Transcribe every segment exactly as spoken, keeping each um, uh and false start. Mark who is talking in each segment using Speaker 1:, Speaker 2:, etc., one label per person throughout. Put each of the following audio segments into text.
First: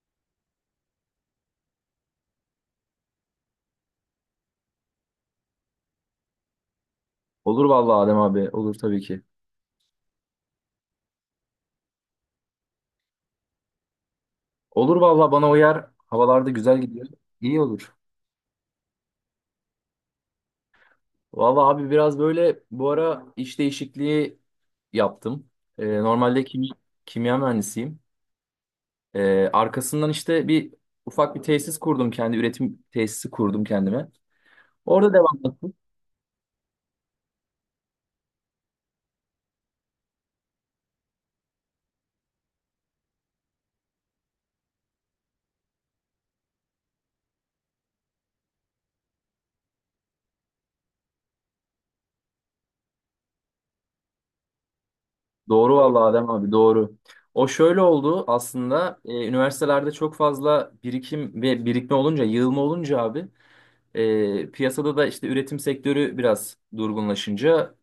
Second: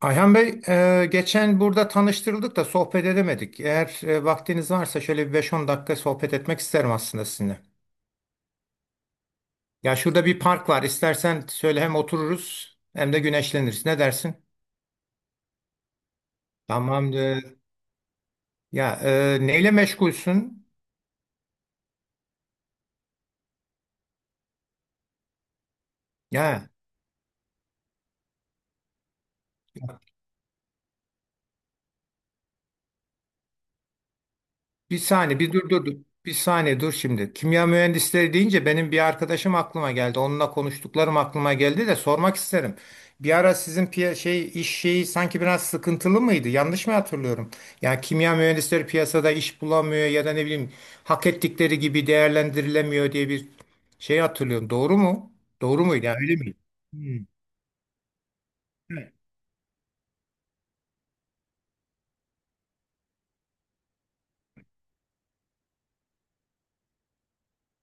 Speaker 1: Ayhan Bey, e, geçen burada tanıştırıldık da sohbet edemedik. Eğer e, vaktiniz varsa şöyle bir beş on dakika sohbet etmek isterim aslında sizinle.
Speaker 2: Olur vallahi Adem abi. Olur tabii ki.
Speaker 1: Ya şurada bir park var. İstersen söyle hem otururuz hem de güneşleniriz. Ne dersin?
Speaker 2: Olur vallahi bana uyar. Havalarda güzel gidiyor.
Speaker 1: Tamam. E,
Speaker 2: İyi olur.
Speaker 1: ya, e, neyle meşgulsün?
Speaker 2: Vallahi abi biraz böyle bu ara iş değişikliği yaptım. Ee, normalde kim,
Speaker 1: Ya,
Speaker 2: kimya mühendisiyim. Ee, arkasından işte bir ufak bir tesis kurdum, kendi üretim tesisi kurdum kendime.
Speaker 1: bir
Speaker 2: Orada devam.
Speaker 1: saniye, bir dur dur dur. Bir saniye dur şimdi. Kimya mühendisleri deyince benim bir arkadaşım aklıma geldi. Onunla konuştuklarım aklıma geldi de sormak isterim. Bir ara sizin piya şey iş şeyi sanki biraz sıkıntılı mıydı? Yanlış mı hatırlıyorum? Yani kimya mühendisleri piyasada iş bulamıyor ya da ne bileyim hak ettikleri gibi değerlendirilemiyor diye bir şey hatırlıyorum. Doğru mu?
Speaker 2: Doğru
Speaker 1: Doğru
Speaker 2: vallahi
Speaker 1: muydu? Yani
Speaker 2: Adem
Speaker 1: öyle
Speaker 2: abi,
Speaker 1: miydi?
Speaker 2: doğru.
Speaker 1: Hmm.
Speaker 2: O şöyle oldu aslında, e, üniversitelerde çok fazla birikim ve birikme olunca, yığılma olunca abi. E, piyasada da işte üretim sektörü biraz durgunlaşınca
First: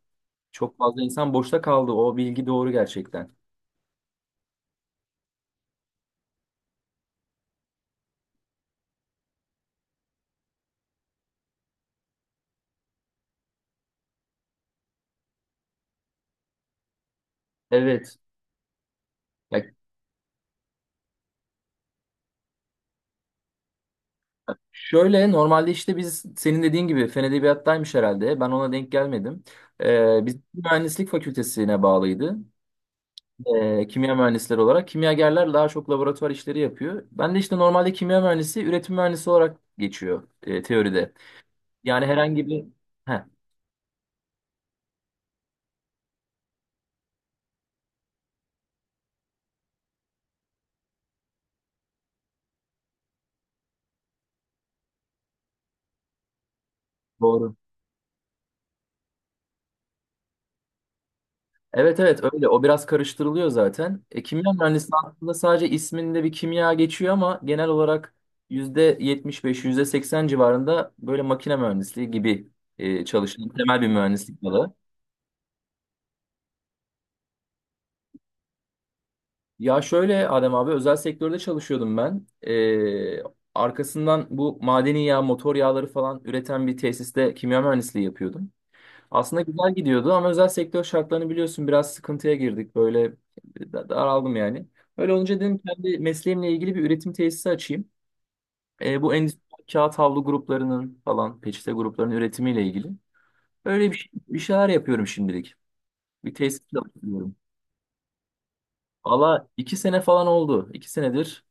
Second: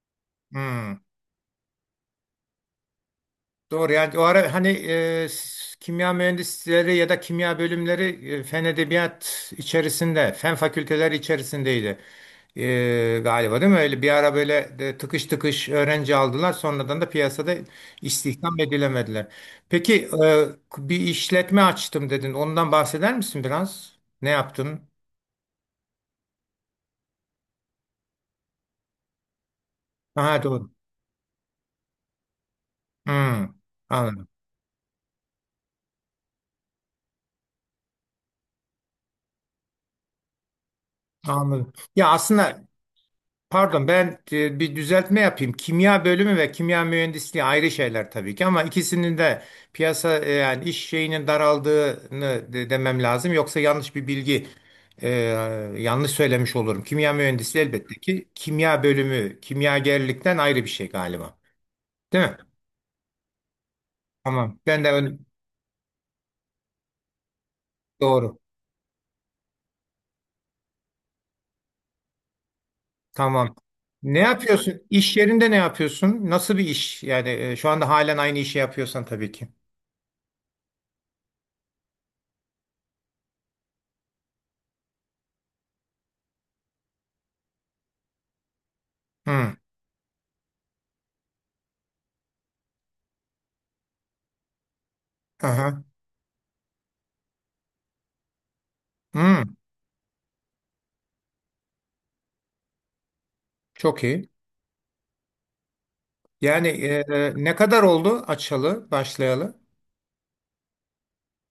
Speaker 2: çok fazla
Speaker 1: Hmm.
Speaker 2: insan boşta kaldı. O bilgi doğru gerçekten.
Speaker 1: Doğru, yani o ara hani e, s- kimya mühendisleri ya da kimya bölümleri e, fen edebiyat içerisinde, fen fakülteleri içerisindeydi. E, galiba değil mi? Öyle bir ara böyle de tıkış tıkış öğrenci aldılar. Sonradan da piyasada
Speaker 2: Evet.
Speaker 1: istihdam edilemediler.
Speaker 2: Ya
Speaker 1: Peki e, bir işletme açtım dedin. Ondan bahseder misin biraz? Ne yaptın?
Speaker 2: şöyle, normalde işte biz senin dediğin gibi fen edebiyattaymış herhalde. Ben ona denk gelmedim. Ee, biz
Speaker 1: Ha, doğru.
Speaker 2: mühendislik fakültesine bağlıydı.
Speaker 1: Hmm,
Speaker 2: Ee, kimya
Speaker 1: anladım.
Speaker 2: mühendisleri olarak. Kimyagerler daha çok laboratuvar işleri yapıyor. Ben de işte normalde kimya mühendisi, üretim mühendisi olarak geçiyor e, teoride.
Speaker 1: Anladım.
Speaker 2: Yani
Speaker 1: Ya
Speaker 2: herhangi bir...
Speaker 1: aslında,
Speaker 2: Heh,
Speaker 1: pardon, ben e, bir düzeltme yapayım. Kimya bölümü ve kimya mühendisliği ayrı şeyler tabii ki, ama ikisinin de piyasa, e, yani iş şeyinin daraldığını de- demem lazım. Yoksa yanlış bir bilgi, e, yanlış söylemiş olurum. Kimya
Speaker 2: doğru.
Speaker 1: mühendisliği elbette ki kimya bölümü kimyagerlikten ayrı bir şey galiba.
Speaker 2: Evet, evet
Speaker 1: Değil mi?
Speaker 2: öyle. O biraz karıştırılıyor zaten. E, kimya
Speaker 1: Tamam. Ben
Speaker 2: mühendisliği
Speaker 1: de ön-
Speaker 2: aslında sadece isminde bir kimya geçiyor, ama genel olarak
Speaker 1: doğru.
Speaker 2: yüzde yetmiş beş yüzde seksen civarında böyle makine mühendisliği gibi e, çalışan
Speaker 1: Tamam.
Speaker 2: temel bir
Speaker 1: Ne
Speaker 2: mühendislik dalı.
Speaker 1: yapıyorsun? İş yerinde ne yapıyorsun? Nasıl bir iş? Yani e, şu anda halen aynı işi yapıyorsan tabii ki.
Speaker 2: Ya şöyle Adem abi, özel sektörde çalışıyordum ben. E, arkasından bu madeni yağ, motor yağları falan üreten bir tesiste kimya mühendisliği yapıyordum. Aslında
Speaker 1: Hı.
Speaker 2: güzel gidiyordu ama özel sektör şartlarını biliyorsun, biraz sıkıntıya girdik. Böyle da- daraldım yani. Öyle olunca dedim
Speaker 1: Aha.
Speaker 2: kendi mesleğimle ilgili bir üretim tesisi açayım. E, bu endüstri
Speaker 1: Hı.
Speaker 2: kağıt havlu gruplarının falan, peçete gruplarının üretimiyle ilgili. Öyle bir,
Speaker 1: Çok
Speaker 2: şey-
Speaker 1: iyi.
Speaker 2: bir şeyler yapıyorum şimdilik. Bir tesis
Speaker 1: Yani e,
Speaker 2: yapıyorum.
Speaker 1: ne kadar oldu açalı,
Speaker 2: Valla
Speaker 1: başlayalı?
Speaker 2: iki sene falan oldu. İki senedir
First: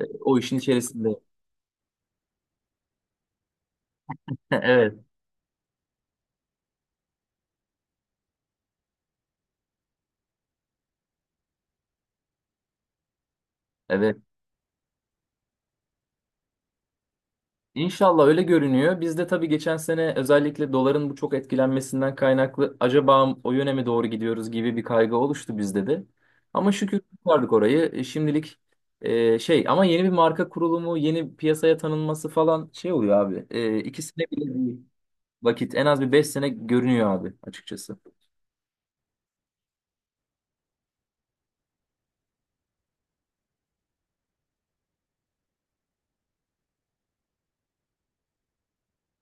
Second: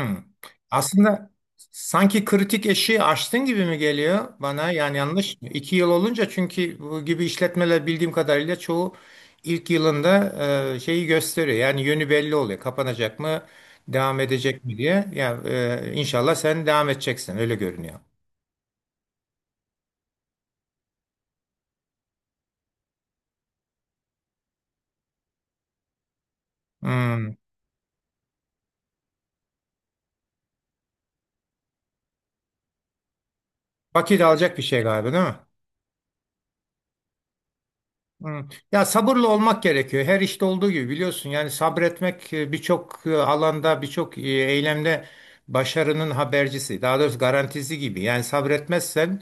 Speaker 2: e, o işin içerisinde.
Speaker 1: Aslında sanki kritik eşiği aştın gibi mi geliyor bana? Yani
Speaker 2: Evet.
Speaker 1: yanlış mı? İki yıl olunca, çünkü bu gibi işletmeler bildiğim kadarıyla çoğu ilk yılında e, şeyi gösteriyor. Yani yönü belli oluyor. Kapanacak mı,
Speaker 2: Evet.
Speaker 1: devam edecek mi diye. Ya, e, inşallah sen devam edeceksin. Öyle görünüyor.
Speaker 2: İnşallah öyle görünüyor. Biz de tabii geçen sene özellikle doların bu çok etkilenmesinden kaynaklı acaba o yöne mi doğru gidiyoruz gibi bir kaygı oluştu bizde de. Ama şükür
Speaker 1: Hmm.
Speaker 2: kurtardık orayı. E, Şimdilik e, şey, ama yeni bir marka kurulumu, yeni piyasaya tanınması falan şey oluyor abi. E, iki
Speaker 1: Vakit
Speaker 2: sene bile
Speaker 1: alacak bir
Speaker 2: değil.
Speaker 1: şey galiba, değil mi?
Speaker 2: Vakit en az bir beş sene görünüyor abi, açıkçası.
Speaker 1: Hı. Ya, sabırlı olmak gerekiyor. Her işte olduğu gibi biliyorsun. Yani sabretmek e, birçok e, alanda, birçok e, eylemde başarının habercisi. Daha doğrusu garantisi gibi. Yani sabretmezsen,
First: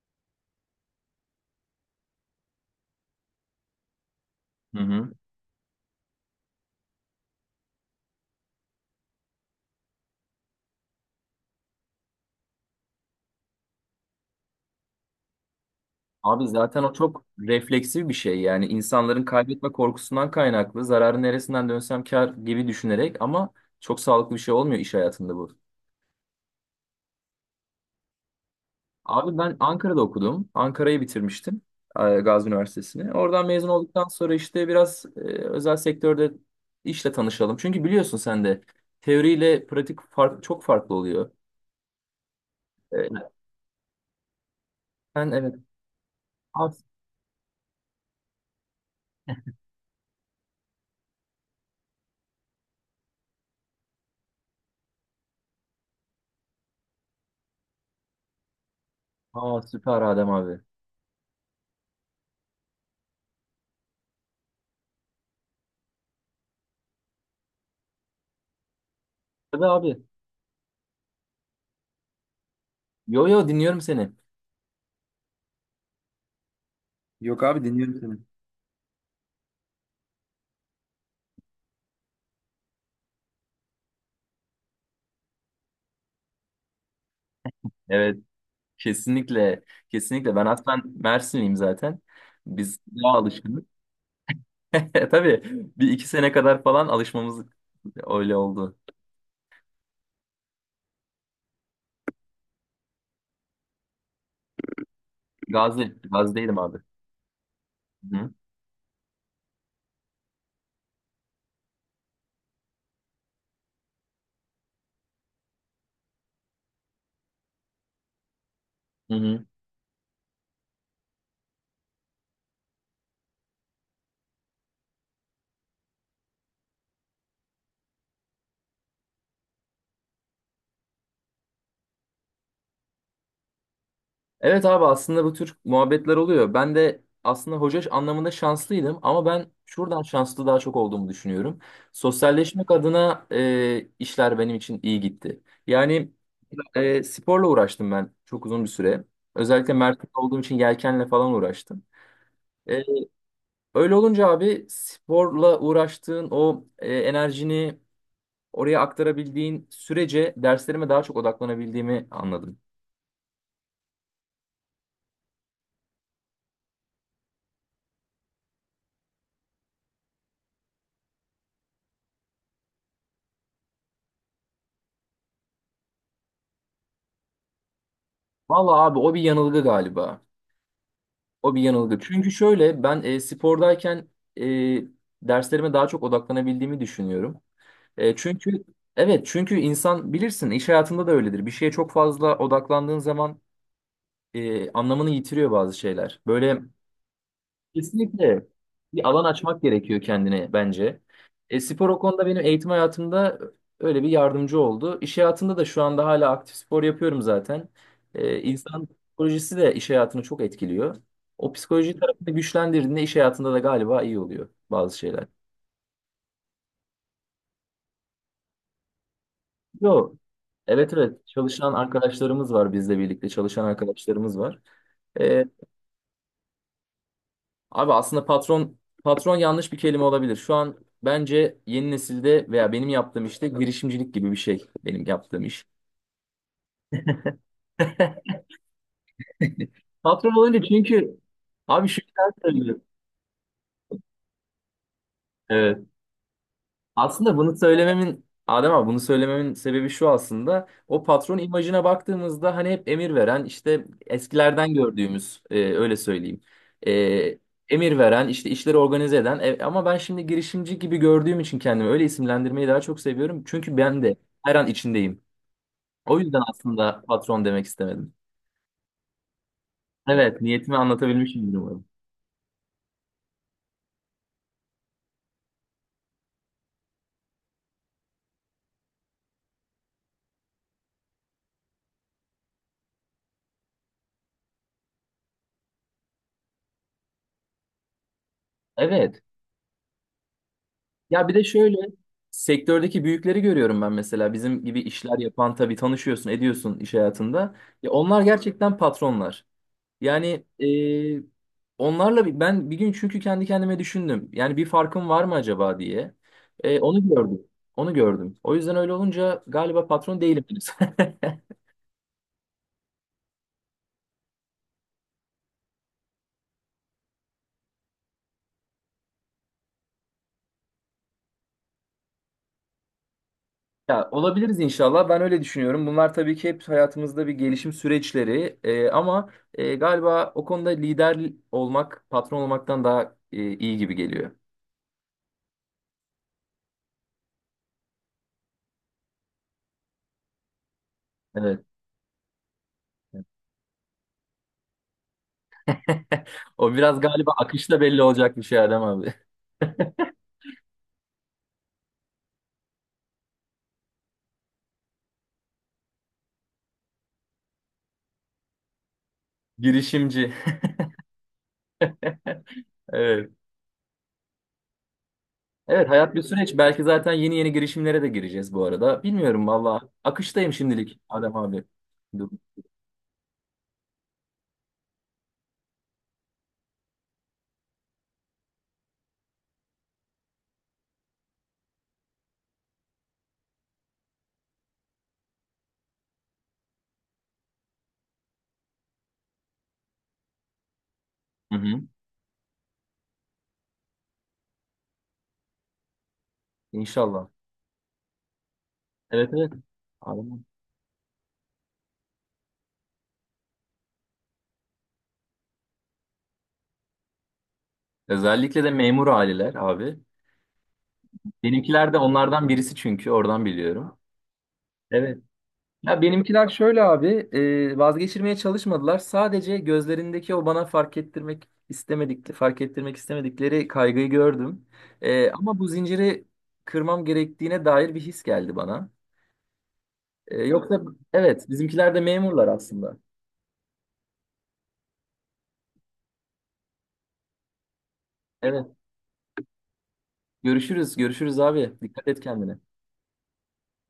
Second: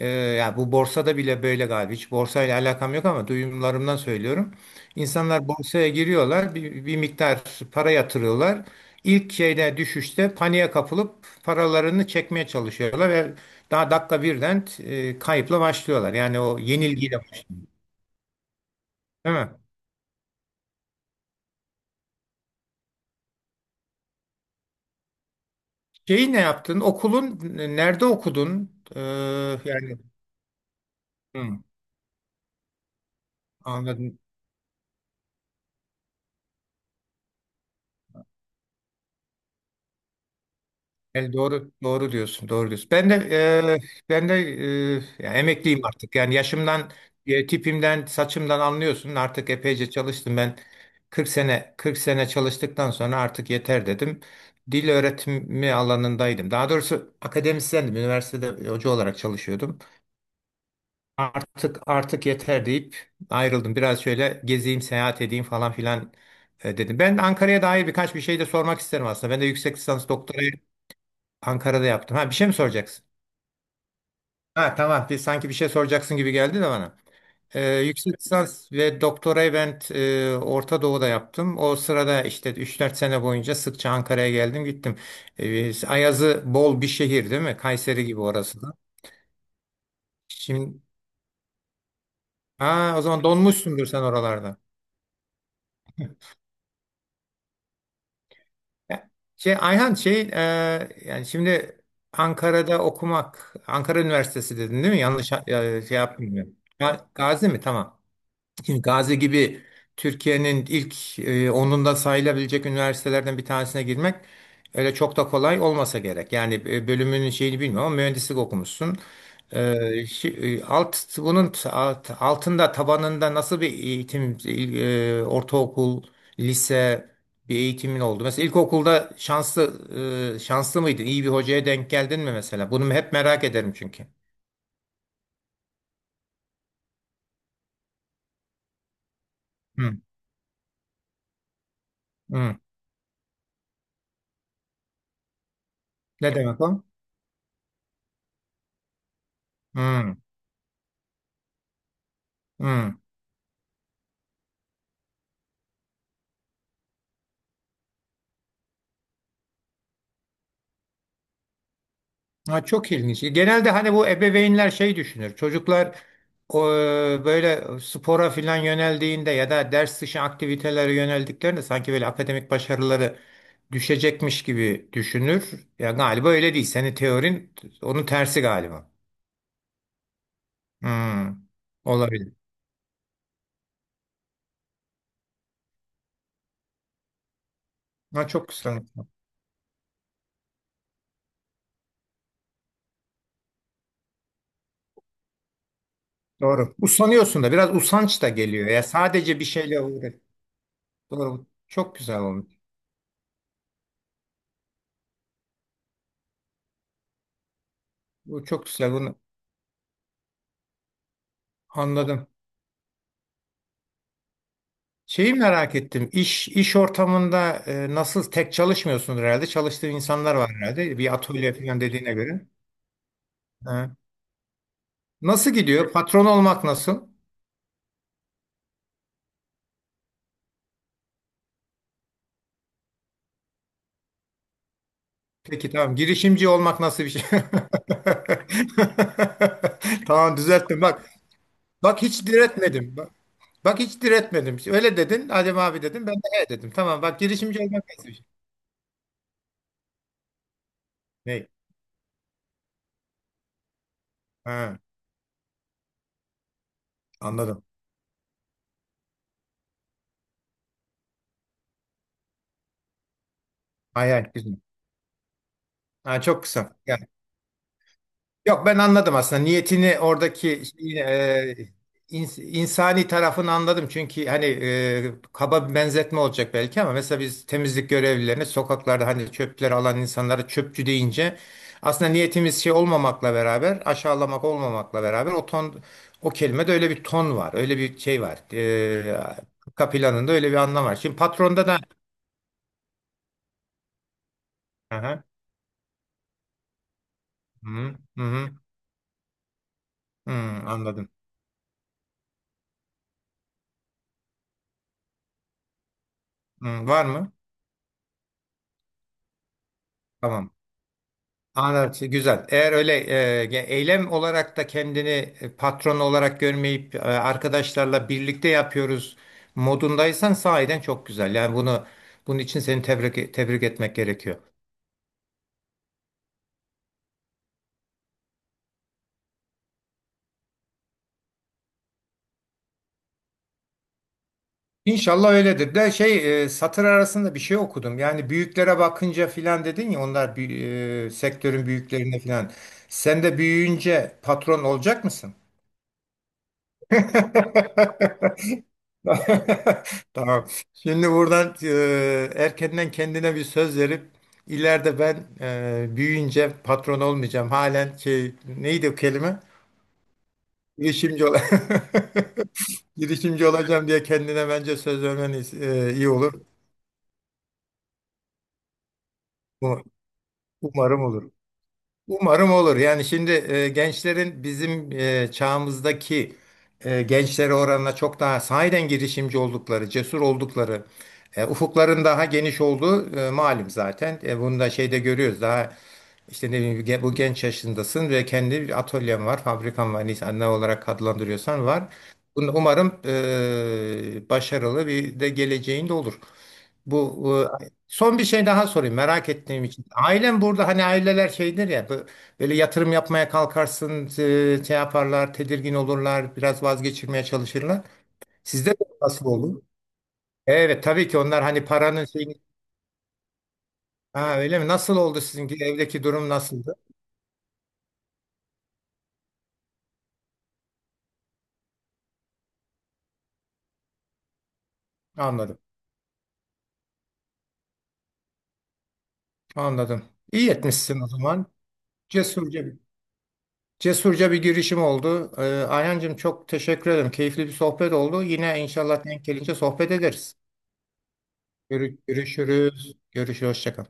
Speaker 1: e, ya bu borsada bile böyle galiba. Hiç borsayla alakam yok ama duyumlarımdan söylüyorum.
Speaker 2: Hı hı.
Speaker 1: İnsanlar borsaya giriyorlar, bir, bir miktar para yatırıyorlar. İlk şeyde, düşüşte paniğe kapılıp paralarını çekmeye çalışıyorlar ve daha dakika birden e, kayıpla başlıyorlar. Yani
Speaker 2: Abi
Speaker 1: o
Speaker 2: zaten o
Speaker 1: yenilgiyle
Speaker 2: çok
Speaker 1: başlıyor,
Speaker 2: refleksif bir şey, yani insanların
Speaker 1: değil mi?
Speaker 2: kaybetme korkusundan kaynaklı zararı neresinden dönsem kar gibi düşünerek, ama çok sağlıklı bir şey olmuyor iş hayatında bu.
Speaker 1: Şeyi ne yaptın? Okulun nerede okudun? Ee,
Speaker 2: Abi ben
Speaker 1: Yani,
Speaker 2: Ankara'da okudum. Ankara'yı
Speaker 1: hı,
Speaker 2: bitirmiştim, e, Gazi Üniversitesi'ni. Oradan mezun olduktan
Speaker 1: anladım.
Speaker 2: sonra işte biraz e, özel sektörde işle tanışalım. Çünkü biliyorsun sen de teoriyle pratik fark, çok farklı oluyor.
Speaker 1: Yani doğru, doğru diyorsun. Doğru diyorsun. Ben de
Speaker 2: E,
Speaker 1: e, ben de e,
Speaker 2: Ben
Speaker 1: ya,
Speaker 2: evet.
Speaker 1: emekliyim artık. Yani
Speaker 2: Aa,
Speaker 1: yaşımdan, e, tipimden, saçımdan anlıyorsun. Artık epeyce çalıştım ben. kırk sene, kırk sene çalıştıktan sonra artık yeter dedim. Dil öğretimi alanındaydım. Daha doğrusu akademisyendim. Üniversitede hoca olarak
Speaker 2: aa,
Speaker 1: çalışıyordum.
Speaker 2: süper Adem abi.
Speaker 1: Artık, artık yeter deyip ayrıldım. Biraz şöyle gezeyim, seyahat edeyim falan filan, e, dedim. Ben Ankara'ya dair birkaç bir şey de sormak isterim aslında. Ben de
Speaker 2: Tabii
Speaker 1: yüksek
Speaker 2: abi.
Speaker 1: lisans doktorayı Ankara'da yaptım. Ha, bir şey mi soracaksın?
Speaker 2: Yo yo, dinliyorum seni.
Speaker 1: Ha, tamam. Bir, sanki bir şey soracaksın gibi geldi de bana.
Speaker 2: Yok
Speaker 1: Ee,
Speaker 2: abi, dinliyorum seni.
Speaker 1: yüksek lisans ve doktorayı ben e, Orta Doğu'da yaptım. O sırada işte üç dört sene boyunca sıkça Ankara'ya geldim gittim. Ee, Ayazı bol bir şehir değil mi? Kayseri
Speaker 2: Evet.
Speaker 1: gibi orası da.
Speaker 2: Kesinlikle, kesinlikle. Ben
Speaker 1: Şimdi,
Speaker 2: aslen Mersinliyim zaten. Biz
Speaker 1: ha, o
Speaker 2: daha
Speaker 1: zaman
Speaker 2: alışkınız.
Speaker 1: donmuşsundur sen oralarda.
Speaker 2: Tabii bir iki sene kadar falan alışmamız öyle oldu.
Speaker 1: Ya, Şey Ayhan, şey e, yani şimdi Ankara'da okumak, Ankara Üniversitesi dedin değil mi? Yanlış e,
Speaker 2: Gazi,
Speaker 1: şey yapmıyorum.
Speaker 2: Gazi'deydim abi.
Speaker 1: Ga- Gazi mi? Tamam.
Speaker 2: Hı hı.
Speaker 1: Şimdi Gazi gibi Türkiye'nin ilk e, onunda sayılabilecek üniversitelerden bir tanesine girmek öyle çok da kolay olmasa gerek. Yani e, bölümünün şeyini bilmiyorum ama mühendislik okumuşsun.
Speaker 2: Hı.
Speaker 1: E, şi- e, alt bunun t- alt- altında, tabanında nasıl bir eğitim, e, ortaokul, lise bir eğitimin oldu? Mesela ilkokulda şanslı e, şanslı mıydın? İyi bir hocaya denk geldin mi mesela? Bunu hep merak ederim çünkü.
Speaker 2: Evet abi, aslında bu tür muhabbetler oluyor. Ben de aslında hoca anlamında şanslıydım, ama ben
Speaker 1: Hı,
Speaker 2: şuradan şanslı daha çok olduğumu düşünüyorum.
Speaker 1: hı.
Speaker 2: Sosyalleşmek adına e, işler benim için iyi gitti. Yani
Speaker 1: Ne demek o?
Speaker 2: e, sporla uğraştım ben çok uzun bir süre. Özellikle Mersin'de
Speaker 1: Hı,
Speaker 2: olduğum için yelkenle falan uğraştım. E,
Speaker 1: hı.
Speaker 2: Öyle olunca abi, sporla uğraştığın o e, enerjini oraya aktarabildiğin sürece derslerime daha çok odaklanabildiğimi anladım.
Speaker 1: Ha, çok ilginç. Genelde hani bu ebeveynler şey düşünür. Çocuklar, o, böyle spora filan yöneldiğinde ya da ders dışı aktivitelere yöneldiklerinde sanki böyle akademik başarıları düşecekmiş gibi düşünür. Ya galiba öyle değil. Senin teorin onun tersi
Speaker 2: Vallahi
Speaker 1: galiba.
Speaker 2: abi, o bir yanılgı galiba.
Speaker 1: Hmm,
Speaker 2: O bir yanılgı. Çünkü
Speaker 1: olabilir.
Speaker 2: şöyle, ben e, spordayken e, derslerime daha çok odaklanabildiğimi düşünüyorum. E,
Speaker 1: Ha, çok
Speaker 2: çünkü
Speaker 1: güzel.
Speaker 2: evet, çünkü insan bilirsin, iş hayatında da öyledir. Bir şeye çok fazla odaklandığın zaman e, anlamını yitiriyor bazı şeyler. Böyle.
Speaker 1: Doğru. Usanıyorsun da, biraz usanç da
Speaker 2: Kesinlikle,
Speaker 1: geliyor. Ya
Speaker 2: bir alan
Speaker 1: sadece bir
Speaker 2: açmak
Speaker 1: şeyle
Speaker 2: gerekiyor
Speaker 1: uğraş.
Speaker 2: kendine bence.
Speaker 1: Doğru.
Speaker 2: E, spor
Speaker 1: Çok
Speaker 2: o
Speaker 1: güzel
Speaker 2: konuda benim
Speaker 1: olmuş.
Speaker 2: eğitim hayatımda öyle bir yardımcı oldu. İş hayatında da şu anda hala aktif spor yapıyorum zaten. E,
Speaker 1: Bu çok
Speaker 2: insan
Speaker 1: güzel. Bunu
Speaker 2: psikolojisi de iş hayatını çok etkiliyor. O psikoloji
Speaker 1: anladım.
Speaker 2: tarafını güçlendirdiğinde iş hayatında da galiba iyi oluyor bazı şeyler.
Speaker 1: Şeyi merak ettim. İş iş ortamında e, nasıl, tek çalışmıyorsun herhalde? Çalıştığın
Speaker 2: Yo,
Speaker 1: insanlar var
Speaker 2: evet
Speaker 1: herhalde. Bir
Speaker 2: evet,
Speaker 1: atölye
Speaker 2: çalışan
Speaker 1: falan dediğine göre.
Speaker 2: arkadaşlarımız var, bizle birlikte çalışan
Speaker 1: Ha.
Speaker 2: arkadaşlarımız var. E,
Speaker 1: Nasıl gidiyor? Patron olmak nasıl?
Speaker 2: Abi aslında patron patron yanlış bir kelime olabilir. Şu an bence yeni nesilde veya benim yaptığım işte girişimcilik gibi bir şey benim yaptığım iş.
Speaker 1: Peki, tamam. Girişimci olmak nasıl bir şey?
Speaker 2: Patron
Speaker 1: Tamam,
Speaker 2: olunca
Speaker 1: düzelttim. Bak,
Speaker 2: çünkü abi, şu
Speaker 1: bak hiç
Speaker 2: yüzden söylüyorum.
Speaker 1: diretmedim. Bak, bak hiç diretmedim. Öyle dedin. Adem abi
Speaker 2: Evet.
Speaker 1: dedim. Ben de he dedim. Tamam, bak,
Speaker 2: Aslında bunu
Speaker 1: girişimci olmak nasıl bir şey?
Speaker 2: söylememin Adem abi bunu söylememin sebebi şu aslında. O patron
Speaker 1: Ne?
Speaker 2: imajına baktığımızda, hani hep emir veren, işte eskilerden
Speaker 1: Ha,
Speaker 2: gördüğümüz, e, öyle söyleyeyim. E,
Speaker 1: anladım.
Speaker 2: Emir veren, işte işleri organize eden. E, ama ben şimdi girişimci gibi gördüğüm için kendimi öyle isimlendirmeyi daha çok seviyorum. Çünkü ben
Speaker 1: Hay
Speaker 2: de
Speaker 1: hay,
Speaker 2: her
Speaker 1: güzel.
Speaker 2: an içindeyim. O
Speaker 1: Ha,
Speaker 2: yüzden
Speaker 1: çok kısa.
Speaker 2: aslında patron demek istemedim.
Speaker 1: Yok, ben anladım aslında niyetini,
Speaker 2: Evet,
Speaker 1: oradaki
Speaker 2: niyetimi
Speaker 1: şeyi,
Speaker 2: anlatabilmişim
Speaker 1: e,
Speaker 2: umarım.
Speaker 1: ins- insani tarafını anladım. Çünkü hani e, kaba bir benzetme olacak belki ama mesela biz temizlik görevlilerine, sokaklarda hani çöpleri alan insanlara çöpçü deyince aslında niyetimiz şey olmamakla beraber, aşağılamak olmamakla beraber, o ton, o kelimede öyle bir ton var. Öyle bir şey var. E,
Speaker 2: Evet.
Speaker 1: arka planında öyle bir anlam var. Şimdi
Speaker 2: Ya bir de
Speaker 1: patronda
Speaker 2: şöyle,
Speaker 1: da
Speaker 2: sektördeki büyükleri görüyorum ben mesela bizim gibi işler
Speaker 1: Aha,
Speaker 2: yapan, tabii tanışıyorsun ediyorsun iş hayatında. Ya
Speaker 1: hı,
Speaker 2: onlar
Speaker 1: hı, hı,
Speaker 2: gerçekten patronlar.
Speaker 1: hı,
Speaker 2: Yani
Speaker 1: anladım.
Speaker 2: e, onlarla bir- ben bir gün çünkü kendi kendime düşündüm. Yani bir farkım var mı acaba diye. E,
Speaker 1: Hı, var
Speaker 2: onu
Speaker 1: mı?
Speaker 2: gördüm. Onu gördüm. O yüzden öyle olunca galiba patron değilim
Speaker 1: Tamam.
Speaker 2: henüz.
Speaker 1: Anladım. Güzel. Eğer öyle, e, ge- eylem olarak da kendini e, patron olarak görmeyip, e, arkadaşlarla birlikte yapıyoruz modundaysan, sahiden çok güzel. Yani bunu bunun için seni tebrik tebrik etmek
Speaker 2: Ya
Speaker 1: gerekiyor.
Speaker 2: olabiliriz inşallah. Ben öyle düşünüyorum. Bunlar tabii ki hep hayatımızda bir gelişim süreçleri. Ee, ama e, galiba o konuda lider olmak patron olmaktan daha e, iyi gibi geliyor.
Speaker 1: İnşallah öyledir. De, şey e, satır arasında bir şey okudum. Yani büyüklere bakınca filan dedin ya, onlar büyü- e,
Speaker 2: Evet.
Speaker 1: sektörün büyüklerine filan. Sen de büyüyünce patron olacak mısın?
Speaker 2: O biraz galiba akışta belli olacak bir şey Adem abi.
Speaker 1: Tamam. Şimdi buradan e, erkenden kendine bir söz verip ileride ben e, büyüyünce patron olmayacağım. Halen şey, neydi o kelime?
Speaker 2: Girişimci.
Speaker 1: Girişimci ol
Speaker 2: Evet.
Speaker 1: girişimci olacağım diye kendine bence söz vermen
Speaker 2: Evet,
Speaker 1: e, iyi
Speaker 2: hayat bir
Speaker 1: olur.
Speaker 2: süreç. Belki zaten yeni yeni girişimlere de gireceğiz bu arada. Bilmiyorum valla. Akıştayım şimdilik
Speaker 1: Umarım olur.
Speaker 2: Adem abi. Dur.
Speaker 1: Umarım olur. Yani şimdi e, gençlerin bizim e, çağımızdaki e, gençlere oranla çok daha sahiden girişimci oldukları, cesur oldukları, e, ufukların daha geniş olduğu e, malum zaten. E, bunu da şeyde görüyoruz. Daha işte ne bileyim, ge- bu genç yaşındasın ve kendi bir atölyen var, fabrikan var. Neyse, ne olarak
Speaker 2: Hı
Speaker 1: adlandırıyorsan
Speaker 2: hı.
Speaker 1: var. Bunu umarım e, başarılı bir de geleceğin de olur.
Speaker 2: İnşallah.
Speaker 1: Bu e, Son bir şey daha sorayım merak
Speaker 2: Evet evet.
Speaker 1: ettiğim için.
Speaker 2: Adem abi.
Speaker 1: Ailem burada, hani aileler şeydir ya, bu- böyle yatırım yapmaya kalkarsın, e, şey yaparlar, tedirgin olurlar, biraz vazgeçirmeye çalışırlar.
Speaker 2: Özellikle
Speaker 1: Sizde
Speaker 2: de
Speaker 1: de
Speaker 2: memur
Speaker 1: nasıl
Speaker 2: aileler
Speaker 1: oldu?
Speaker 2: abi.
Speaker 1: Evet, tabii ki onlar hani
Speaker 2: Benimkiler de
Speaker 1: paranın şeyini,
Speaker 2: onlardan birisi, çünkü oradan biliyorum.
Speaker 1: ha, öyle mi? Nasıl
Speaker 2: Evet.
Speaker 1: oldu sizinki,
Speaker 2: Ya
Speaker 1: evdeki durum
Speaker 2: benimkiler
Speaker 1: nasıldı?
Speaker 2: şöyle abi, e, vazgeçirmeye çalışmadılar. Sadece gözlerindeki o bana fark ettirmek istemedik, fark ettirmek istemedikleri kaygıyı gördüm. E, ama
Speaker 1: Anladım,
Speaker 2: bu zinciri kırmam gerektiğine dair bir his geldi bana.
Speaker 1: anladım.
Speaker 2: E,
Speaker 1: İyi
Speaker 2: yoksa
Speaker 1: etmişsin o
Speaker 2: evet,
Speaker 1: zaman.
Speaker 2: bizimkiler de memurlar
Speaker 1: Cesurca bir,
Speaker 2: aslında.
Speaker 1: cesurca bir girişim oldu. Ee, Ayhancığım, çok teşekkür ederim. Keyifli bir sohbet oldu. Yine
Speaker 2: Evet,
Speaker 1: inşallah denk gelince sohbet ederiz.
Speaker 2: görüşürüz, görüşürüz abi.
Speaker 1: Görü-
Speaker 2: Dikkat et kendine.
Speaker 1: Görüşürüz. Görüşürüz. Hoşça kal.